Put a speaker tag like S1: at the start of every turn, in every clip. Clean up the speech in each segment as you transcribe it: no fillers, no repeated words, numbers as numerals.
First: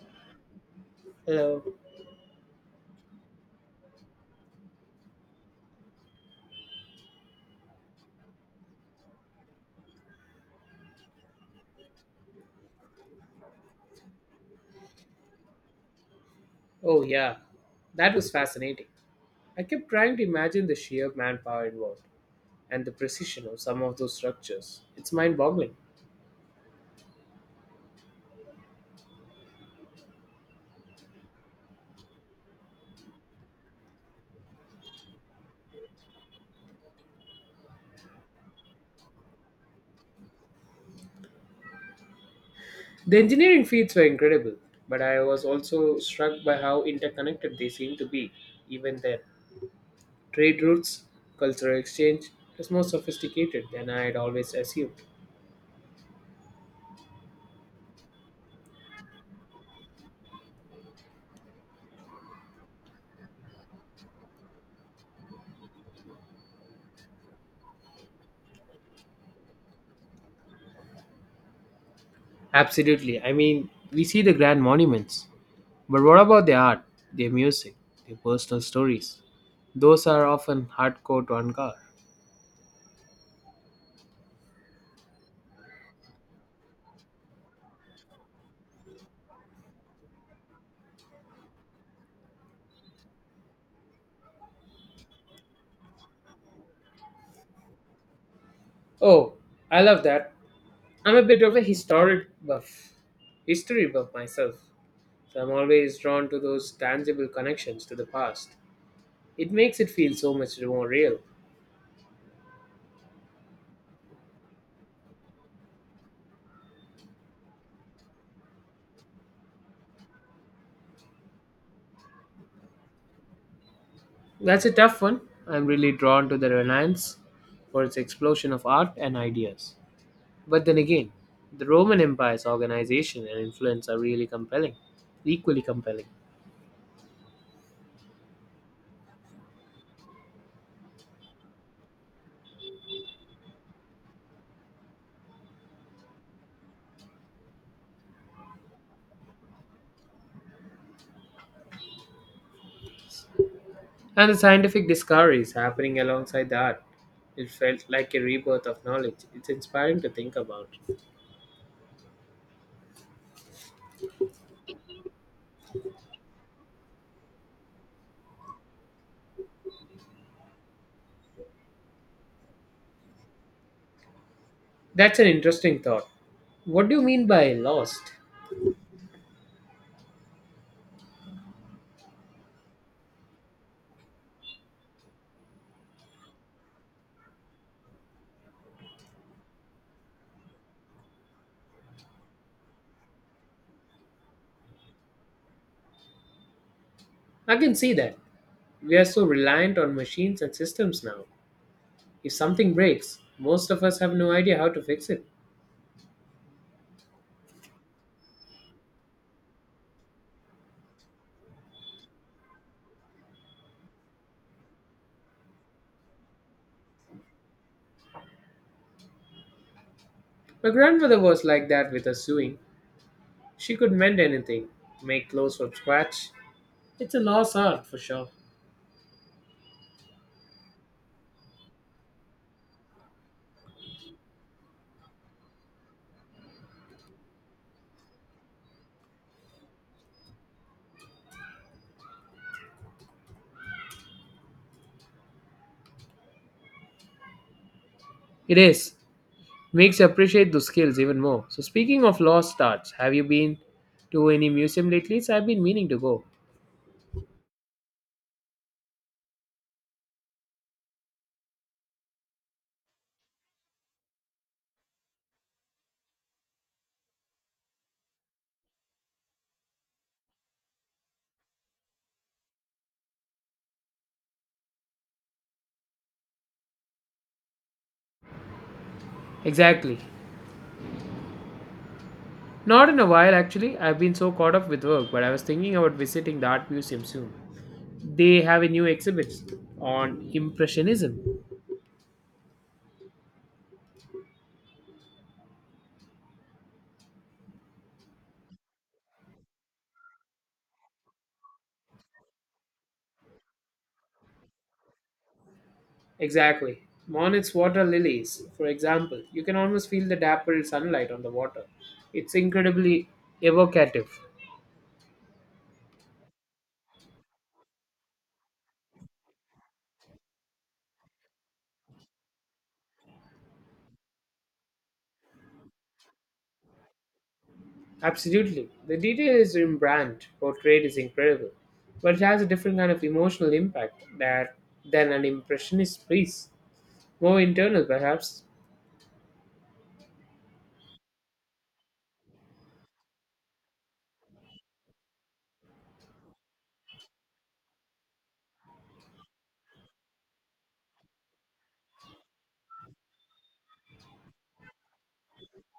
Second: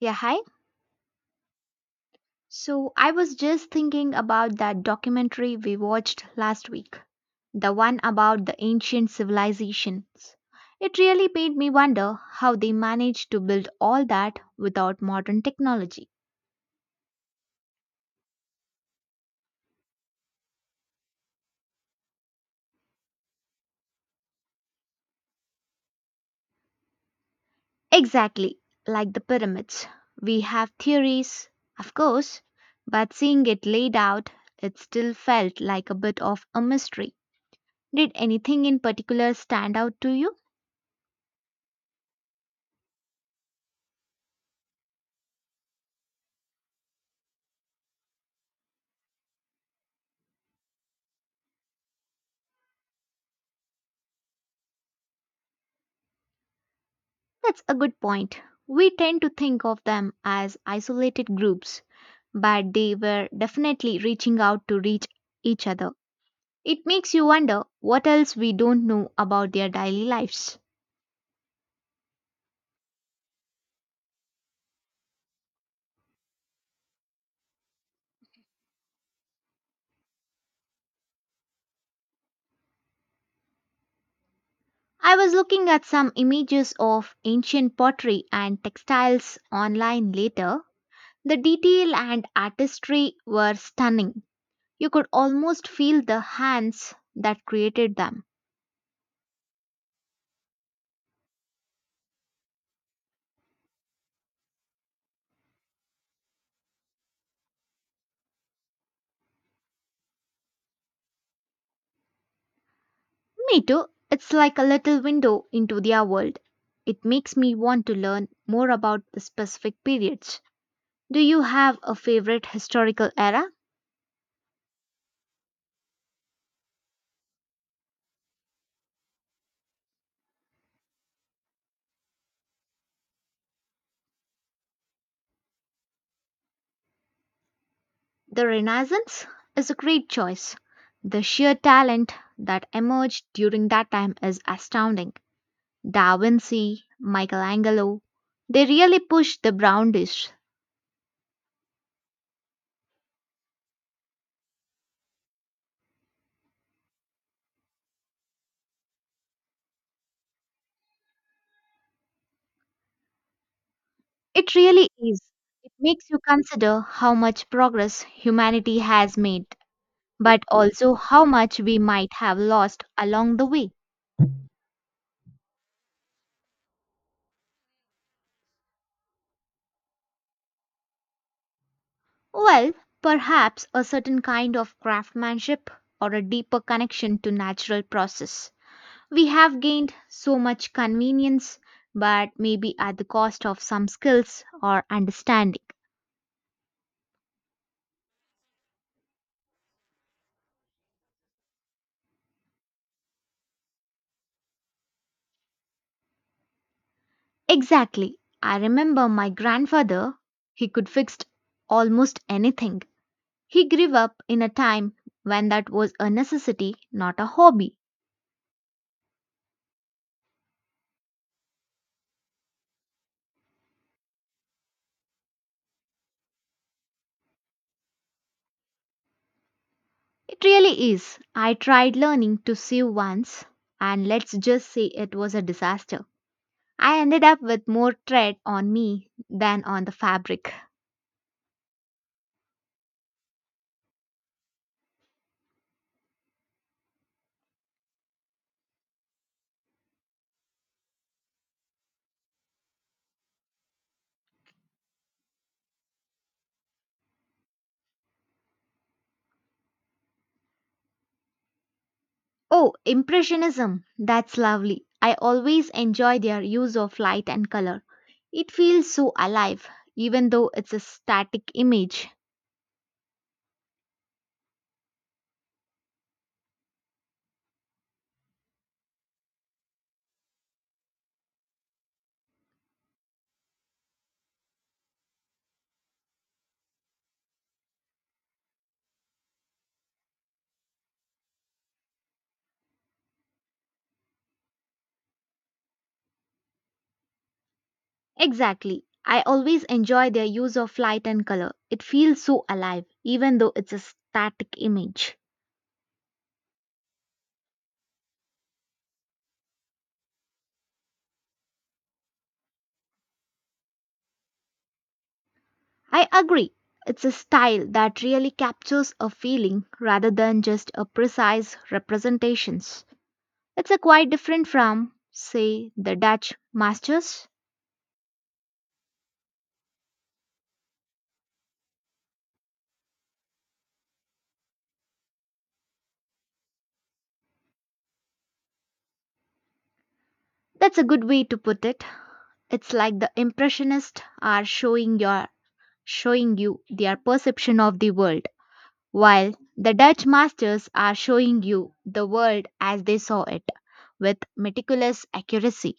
S1: Yeah, hi.
S2: Hello.
S1: So I was just thinking about that documentary we watched last week, the one about the ancient civilizations. It really made me wonder how they managed to build all that without modern technology.
S2: Oh, yeah. That was fascinating. I kept trying to imagine the sheer manpower involved and the precision of some of those structures. It's mind boggling.
S1: Exactly, like the pyramids. We have theories, of course, but seeing it laid out, it still felt like a bit of a mystery. Did anything in particular stand out to you?
S2: The engineering feats were incredible, but I was also struck by how interconnected they seem to be, even then. Trade routes, cultural exchange is more sophisticated than I had always assumed.
S1: That's a good point. We tend to think of them as isolated groups, but they were definitely reaching out to reach each other. It makes you wonder what else we don't know about their daily lives.
S2: Absolutely. I mean, we see the grand monuments, but what about their art, their music, their personal stories? Those are often hardcore to uncover.
S1: I was looking at some images of ancient pottery and textiles online later. The detail and artistry were stunning. You could almost feel the hands that created them.
S2: Oh, I love that. I'm a bit of a history buff myself, so I'm always drawn to those tangible connections to the past. It makes it feel so much more real.
S1: Me too. It's like a little window into their world. It makes me want to learn more about the specific periods. Do you have a favorite historical era?
S2: That's a tough one. I'm really drawn to the Renaissance for its explosion of art and ideas. But then again, the Roman Empire's organization and influence are really equally compelling.
S1: The Renaissance is a great choice. The sheer talent that emerged during that time is astounding. Da Vinci, Michelangelo, they really pushed the boundaries.
S2: And the scientific discoveries happening alongside the art. It felt like a rebirth of knowledge. It's inspiring to think about.
S1: It really is. It makes you consider how much progress humanity has made, but also how much we might have lost along the way.
S2: That's an interesting thought. What do you mean by lost?
S1: Well, perhaps a certain kind of craftsmanship or a deeper connection to natural process. We have gained so much convenience, but maybe at the cost of some skills or understanding.
S2: I can see that. We are so reliant on machines and systems now. If something breaks, most of us have no idea how to fix it.
S1: Exactly. I remember my grandfather, he could fix almost anything. He grew up in a time when that was a necessity, not a hobby.
S2: My grandmother was like that with her sewing. She could mend anything, make clothes from scratch. It's a lost art for sure.
S1: It really is. I tried learning to sew once, and let's just say it was a disaster. I ended up with more thread on me than on the fabric.
S2: It is. Makes you appreciate those skills even more. So, speaking of lost arts, have you been to any museum lately? So I've been meaning to go.
S1: Oh, Impressionism. That's lovely. I always enjoy their use of light and color. It feels so alive, even though it's a static image.
S2: Exactly. Not in a while, actually. I've been so caught up with work, but I was thinking about visiting the art museum soon. They have a new exhibit on Impressionism.
S1: Exactly. I always enjoy their use of light and color. It feels so alive, even though it's a static image.
S2: Exactly. Monet's water lilies, for example. You can almost feel the dappled sunlight on the water. It's incredibly evocative.
S1: I agree. It's a style that really captures a feeling rather than just a precise representations. It's a quite different from, say, the Dutch masters.
S2: Absolutely. The detail is in portrayed is incredible. But it has a different kind of emotional impact that than an impressionist piece. More internal, perhaps.
S1: That's a good way to put it. It's like the impressionists are showing you their perception of the world, while the Dutch masters are showing you the world as they saw it with meticulous accuracy.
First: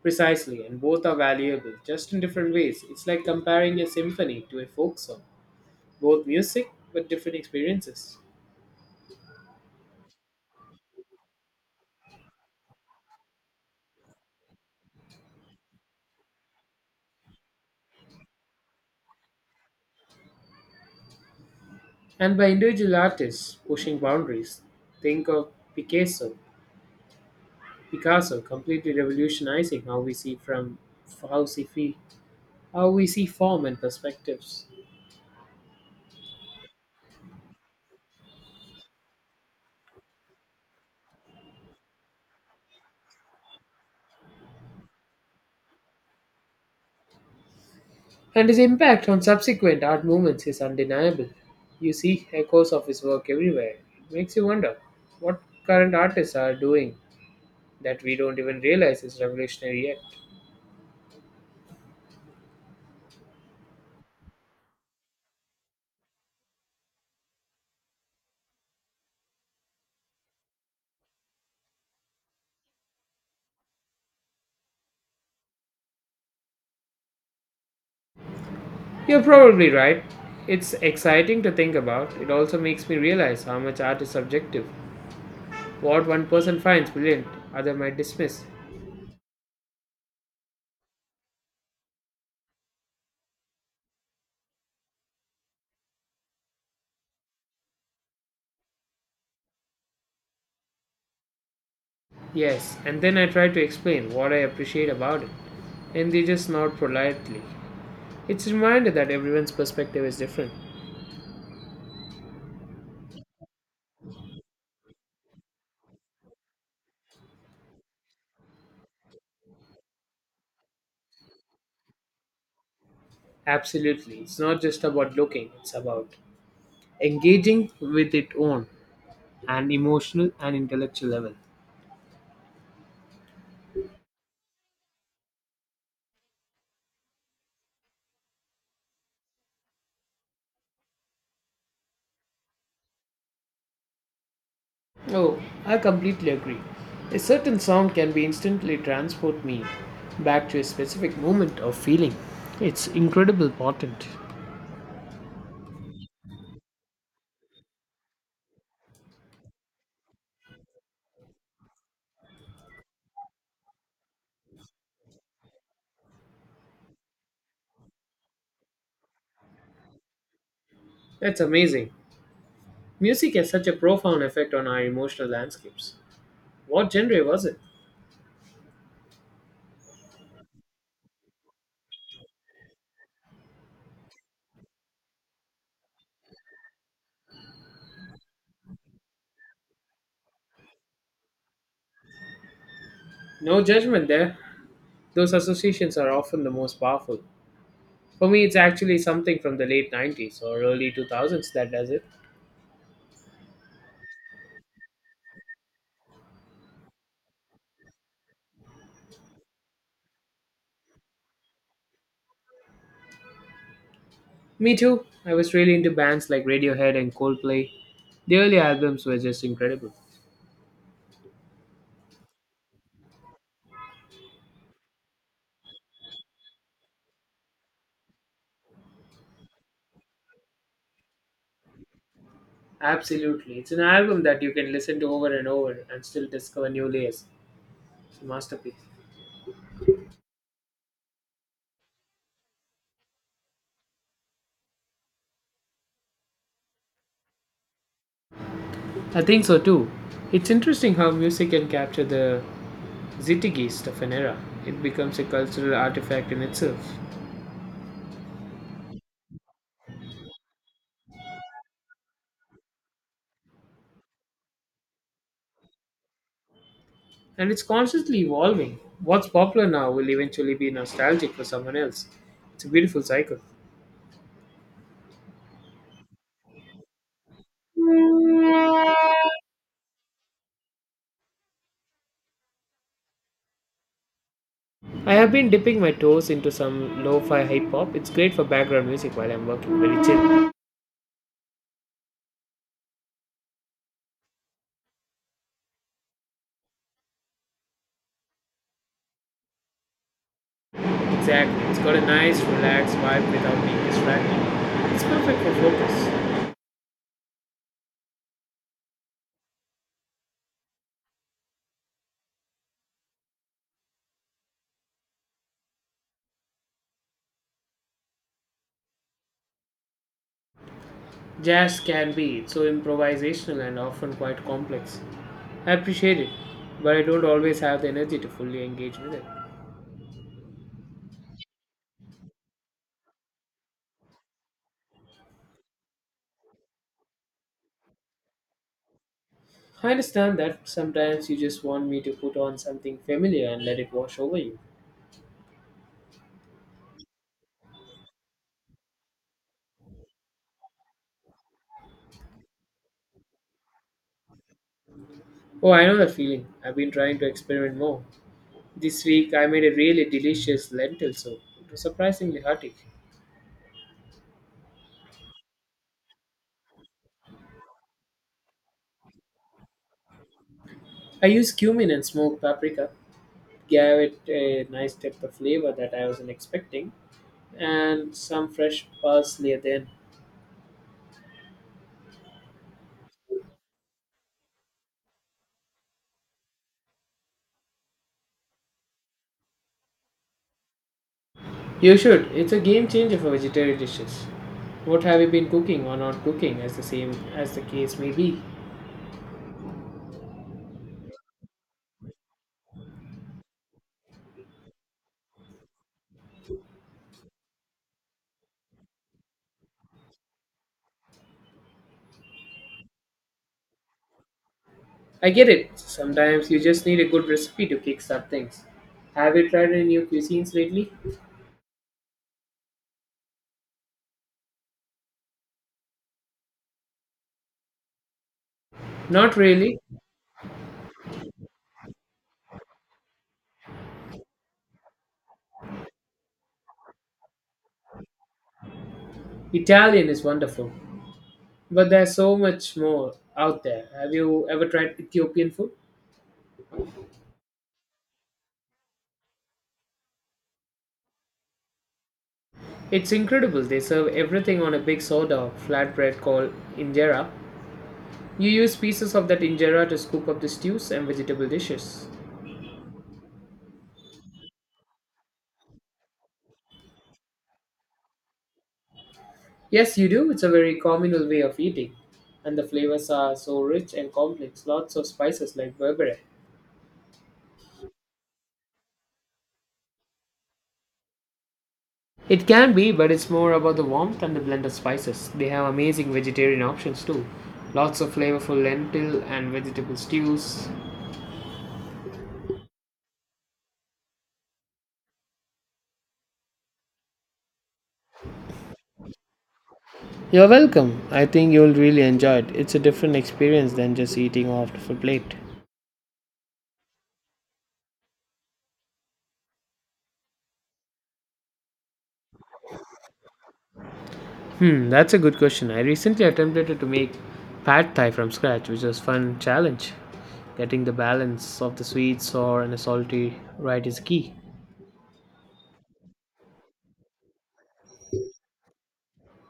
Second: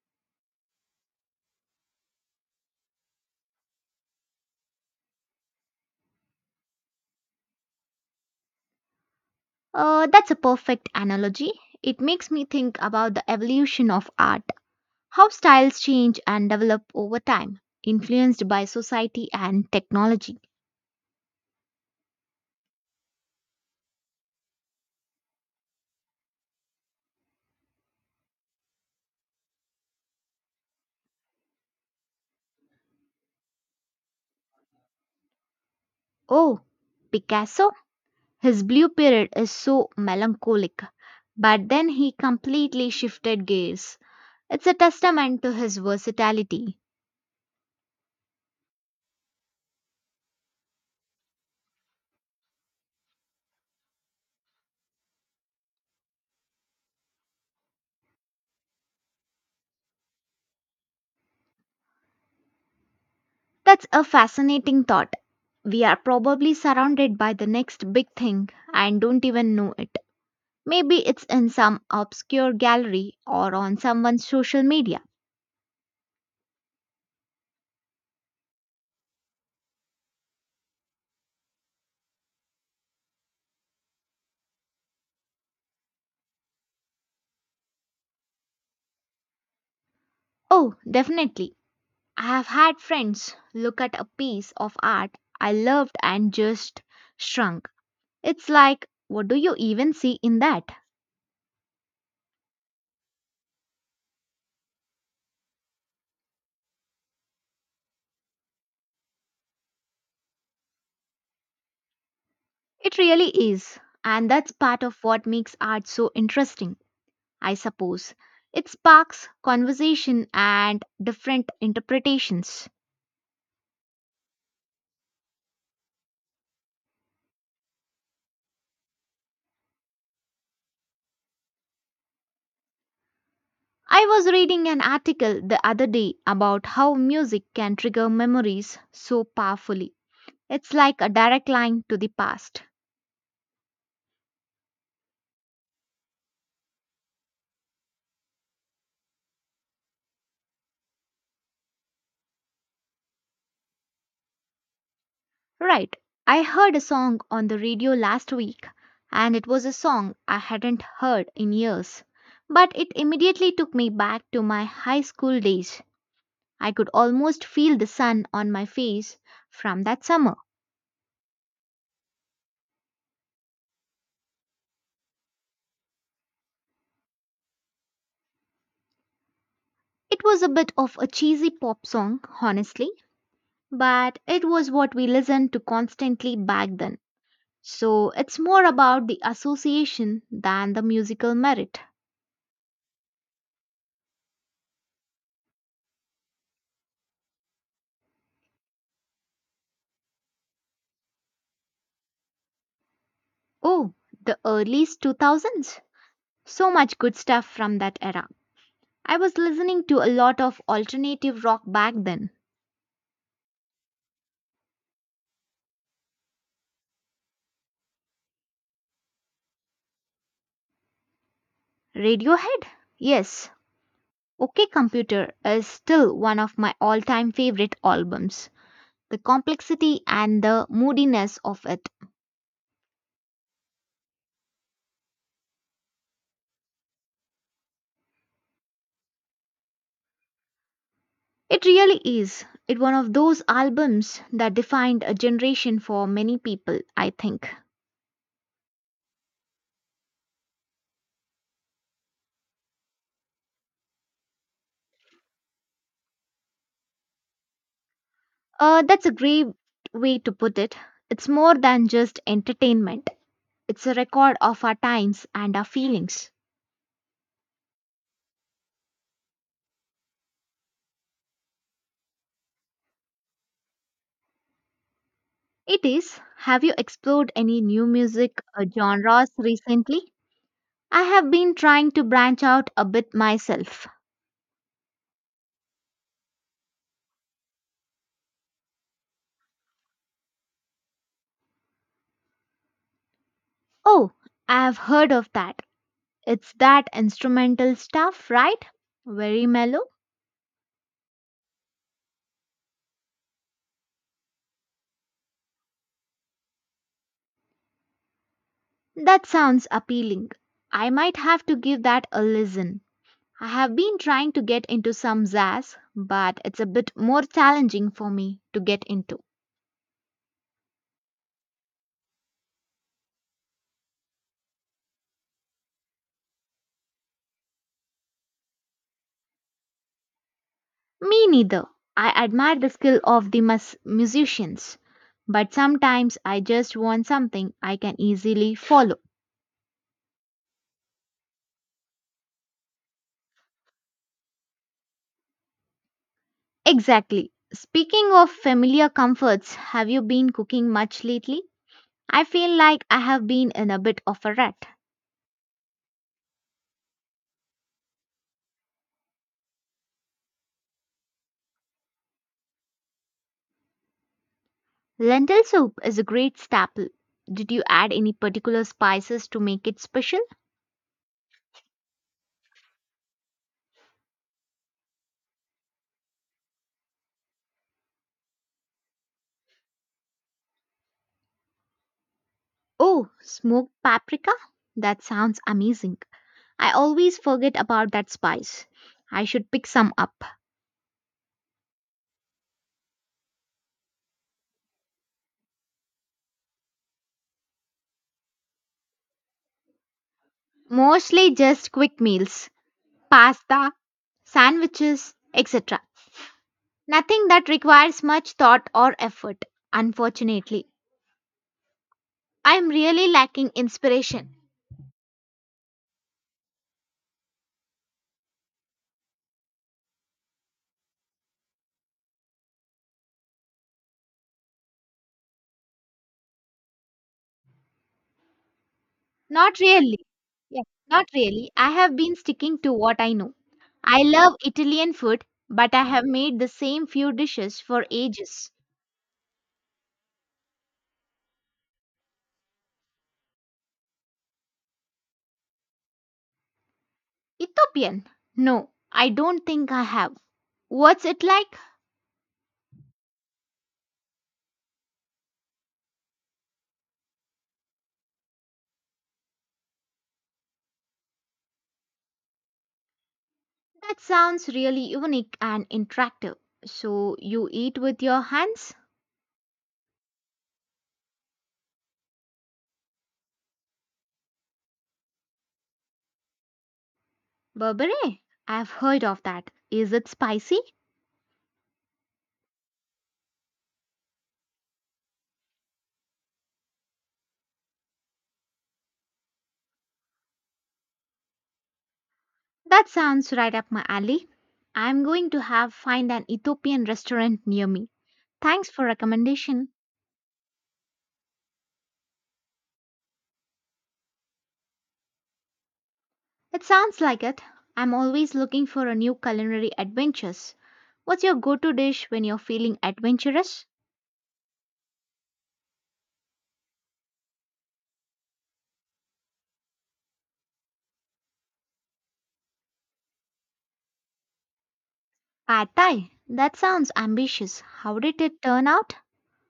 S2: Precisely, and both are valuable, just in different ways. It's like comparing a symphony to a folk song, both music but different experiences.
S1: That's a perfect analogy. It makes me think about the evolution of art, how styles change and develop over time, influenced by society and technology.
S2: And by individual artists pushing boundaries, think of Picasso. Picasso completely revolutionizing how we see from how we see how we see form and perspectives.
S1: Oh, Picasso, his blue period is so melancholic, but then he completely shifted gears. It's a testament to his versatility.
S2: And his impact on subsequent art movements is undeniable. You see echoes of his work everywhere. It makes you wonder what current artists are doing that we don't even realize is revolutionary yet.
S1: That's a fascinating thought. We are probably surrounded by the next big thing and don't even know it. Maybe it's in some obscure gallery or on someone's social media.
S2: You're probably right. It's exciting to think about. It also makes me realize how much art is subjective. What one person finds brilliant, other might dismiss.
S1: Oh, definitely. I have had friends look at a piece of art I loved and just shrunk. It's like, what do you even see in that?
S2: Yes, and then I try to explain what I appreciate about it, and they just nod politely. It's a reminder that everyone's perspective is different.
S1: It really is. And that's part of what makes art so interesting, I suppose. It sparks conversation and different interpretations.
S2: Absolutely. It's not just about looking, it's about engaging with it on an emotional and intellectual level.
S1: I was reading an article the other day about how music can trigger memories so powerfully. It's like a direct line to the past.
S2: Oh, I completely agree. A certain song can be instantly transport me back to a specific moment or feeling. It's incredible potent.
S1: Right. I heard a song on the radio last week, and it was a song I hadn't heard in years. But it immediately took me back to my high school days. I could almost feel the sun on my face from that summer.
S2: That's amazing. Music has such a profound effect on our emotional landscapes. What genre was it?
S1: It was a bit of a cheesy pop song, honestly, but it was what we listened to constantly back then. So it's more about the association than the musical merit.
S2: No judgment there. Those associations are often the most powerful. For me, it's actually something from the late 90s or early 2000s that does it.
S1: Oh, the early 2000s. So much good stuff from that era. I was listening to a lot of alternative rock back then.
S2: Me too. I was really into bands like Radiohead and Coldplay. The early albums were just incredible.
S1: Radiohead? Yes. OK Computer is still one of my all time favorite albums. The complexity and the moodiness of it.
S2: Absolutely. It's an album that you can listen to over and over and still discover new layers. It's a masterpiece.
S1: It really is. It's one of those albums that defined a generation for many people, I think.
S2: I think so too. It's interesting how music can capture the zeitgeist of an era. It becomes a cultural artifact in itself.
S1: That's a great way to put it. It's more than just entertainment, it's a record of our times and our feelings.
S2: And it's constantly evolving. What's popular now will eventually be nostalgic for someone else. It's a beautiful cycle.
S1: It is. Have you explored any new music genres recently? I have been trying to branch out a bit myself.
S2: I have been dipping my toes into some lo fi hip hop. It's great for background music while I'm working, very chill.
S1: Oh, I have heard of that. It's that instrumental stuff, right? Very mellow?
S2: Exactly. It's got a nice, relaxed vibe without being distracting. It's perfect for focus.
S1: That sounds appealing. I might have to give that a listen. I have been trying to get into some jazz, but it's a bit more challenging for me to get into.
S2: Jazz can be. It's so improvisational and often quite complex. I appreciate it, but I don't always have the energy to fully engage with it.
S1: Me neither. I admire the skill of the musicians, but sometimes I just want something I can easily follow.
S2: I understand that sometimes you just want me to put on something familiar and let it wash over you.
S1: Exactly. Speaking of familiar comforts, have you been cooking much lately? I feel like I have been in a bit of a rut.
S2: Oh, I know the feeling. I've been trying to experiment more. This week I made a really delicious lentil soup. It was surprisingly hearty.
S1: Lentil soup is a great staple. Did you add any particular spices to make it special?
S2: I used cumin and smoked paprika, gave it a nice depth of flavor that I wasn't expecting, and some fresh parsley at the end.
S1: Oh, smoked paprika? That sounds amazing. I always forget about that spice. I should pick some up.
S2: You should. It's a game changer for vegetarian dishes. What have you been cooking or not cooking, as the same as the case may be.
S1: Mostly just quick meals, pasta, sandwiches, etc. Nothing that requires much thought or effort, unfortunately. I am really lacking inspiration.
S2: I get it. Sometimes you just need a good recipe to kickstart things. Have you tried any new cuisines lately? Not
S1: Not
S2: really.
S1: really. Yeah, not really. I have been sticking to what I know. I love Italian food, but I have made the same few dishes for ages.
S2: Italian is wonderful, but there's so much more out there. Have you ever tried Ethiopian food?
S1: Ethiopian? No, I don't think I have. What's it like?
S2: It's incredible. They serve everything on a big soda flatbread called injera. You use pieces of that injera to scoop up the stews and vegetable dishes.
S1: That sounds really unique and interactive. So you eat with your hands?
S2: Yes, you do. It's a very communal way of eating. And the flavors are so rich and complex. Lots of spices like berbere.
S1: Berbere? I've heard of that. Is it spicy?
S2: It can be, but it's more about the warmth and the blend of spices. They have amazing vegetarian options too. Lots of flavorful lentil and vegetable stews.
S1: That sounds right up my alley. I'm going to have find an Ethiopian restaurant near me. Thanks for recommendation.
S2: You're welcome. I think you'll really enjoy it. It's a different experience than just eating off of a plate.
S1: It sounds like it. I'm always looking for a new culinary adventures. What's your go-to dish when you're feeling adventurous?
S2: Hmm, that's a good question. I recently attempted to make pad thai from scratch, which was fun challenge. Getting the balance of the sweet, sour, and salty right is key.
S1: Pad Thai? That sounds ambitious. How did it turn out?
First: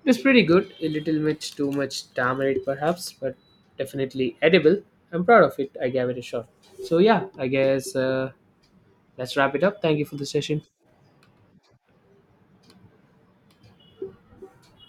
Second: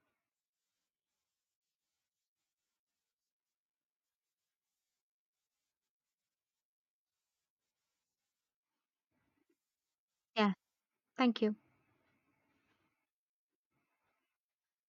S2: It's pretty good. A little much, too much tamarind perhaps, but definitely edible. I'm proud of it. I gave it a shot. So yeah, I guess let's wrap it up. Thank you for the
S1: Yeah,
S2: session.
S1: thank you.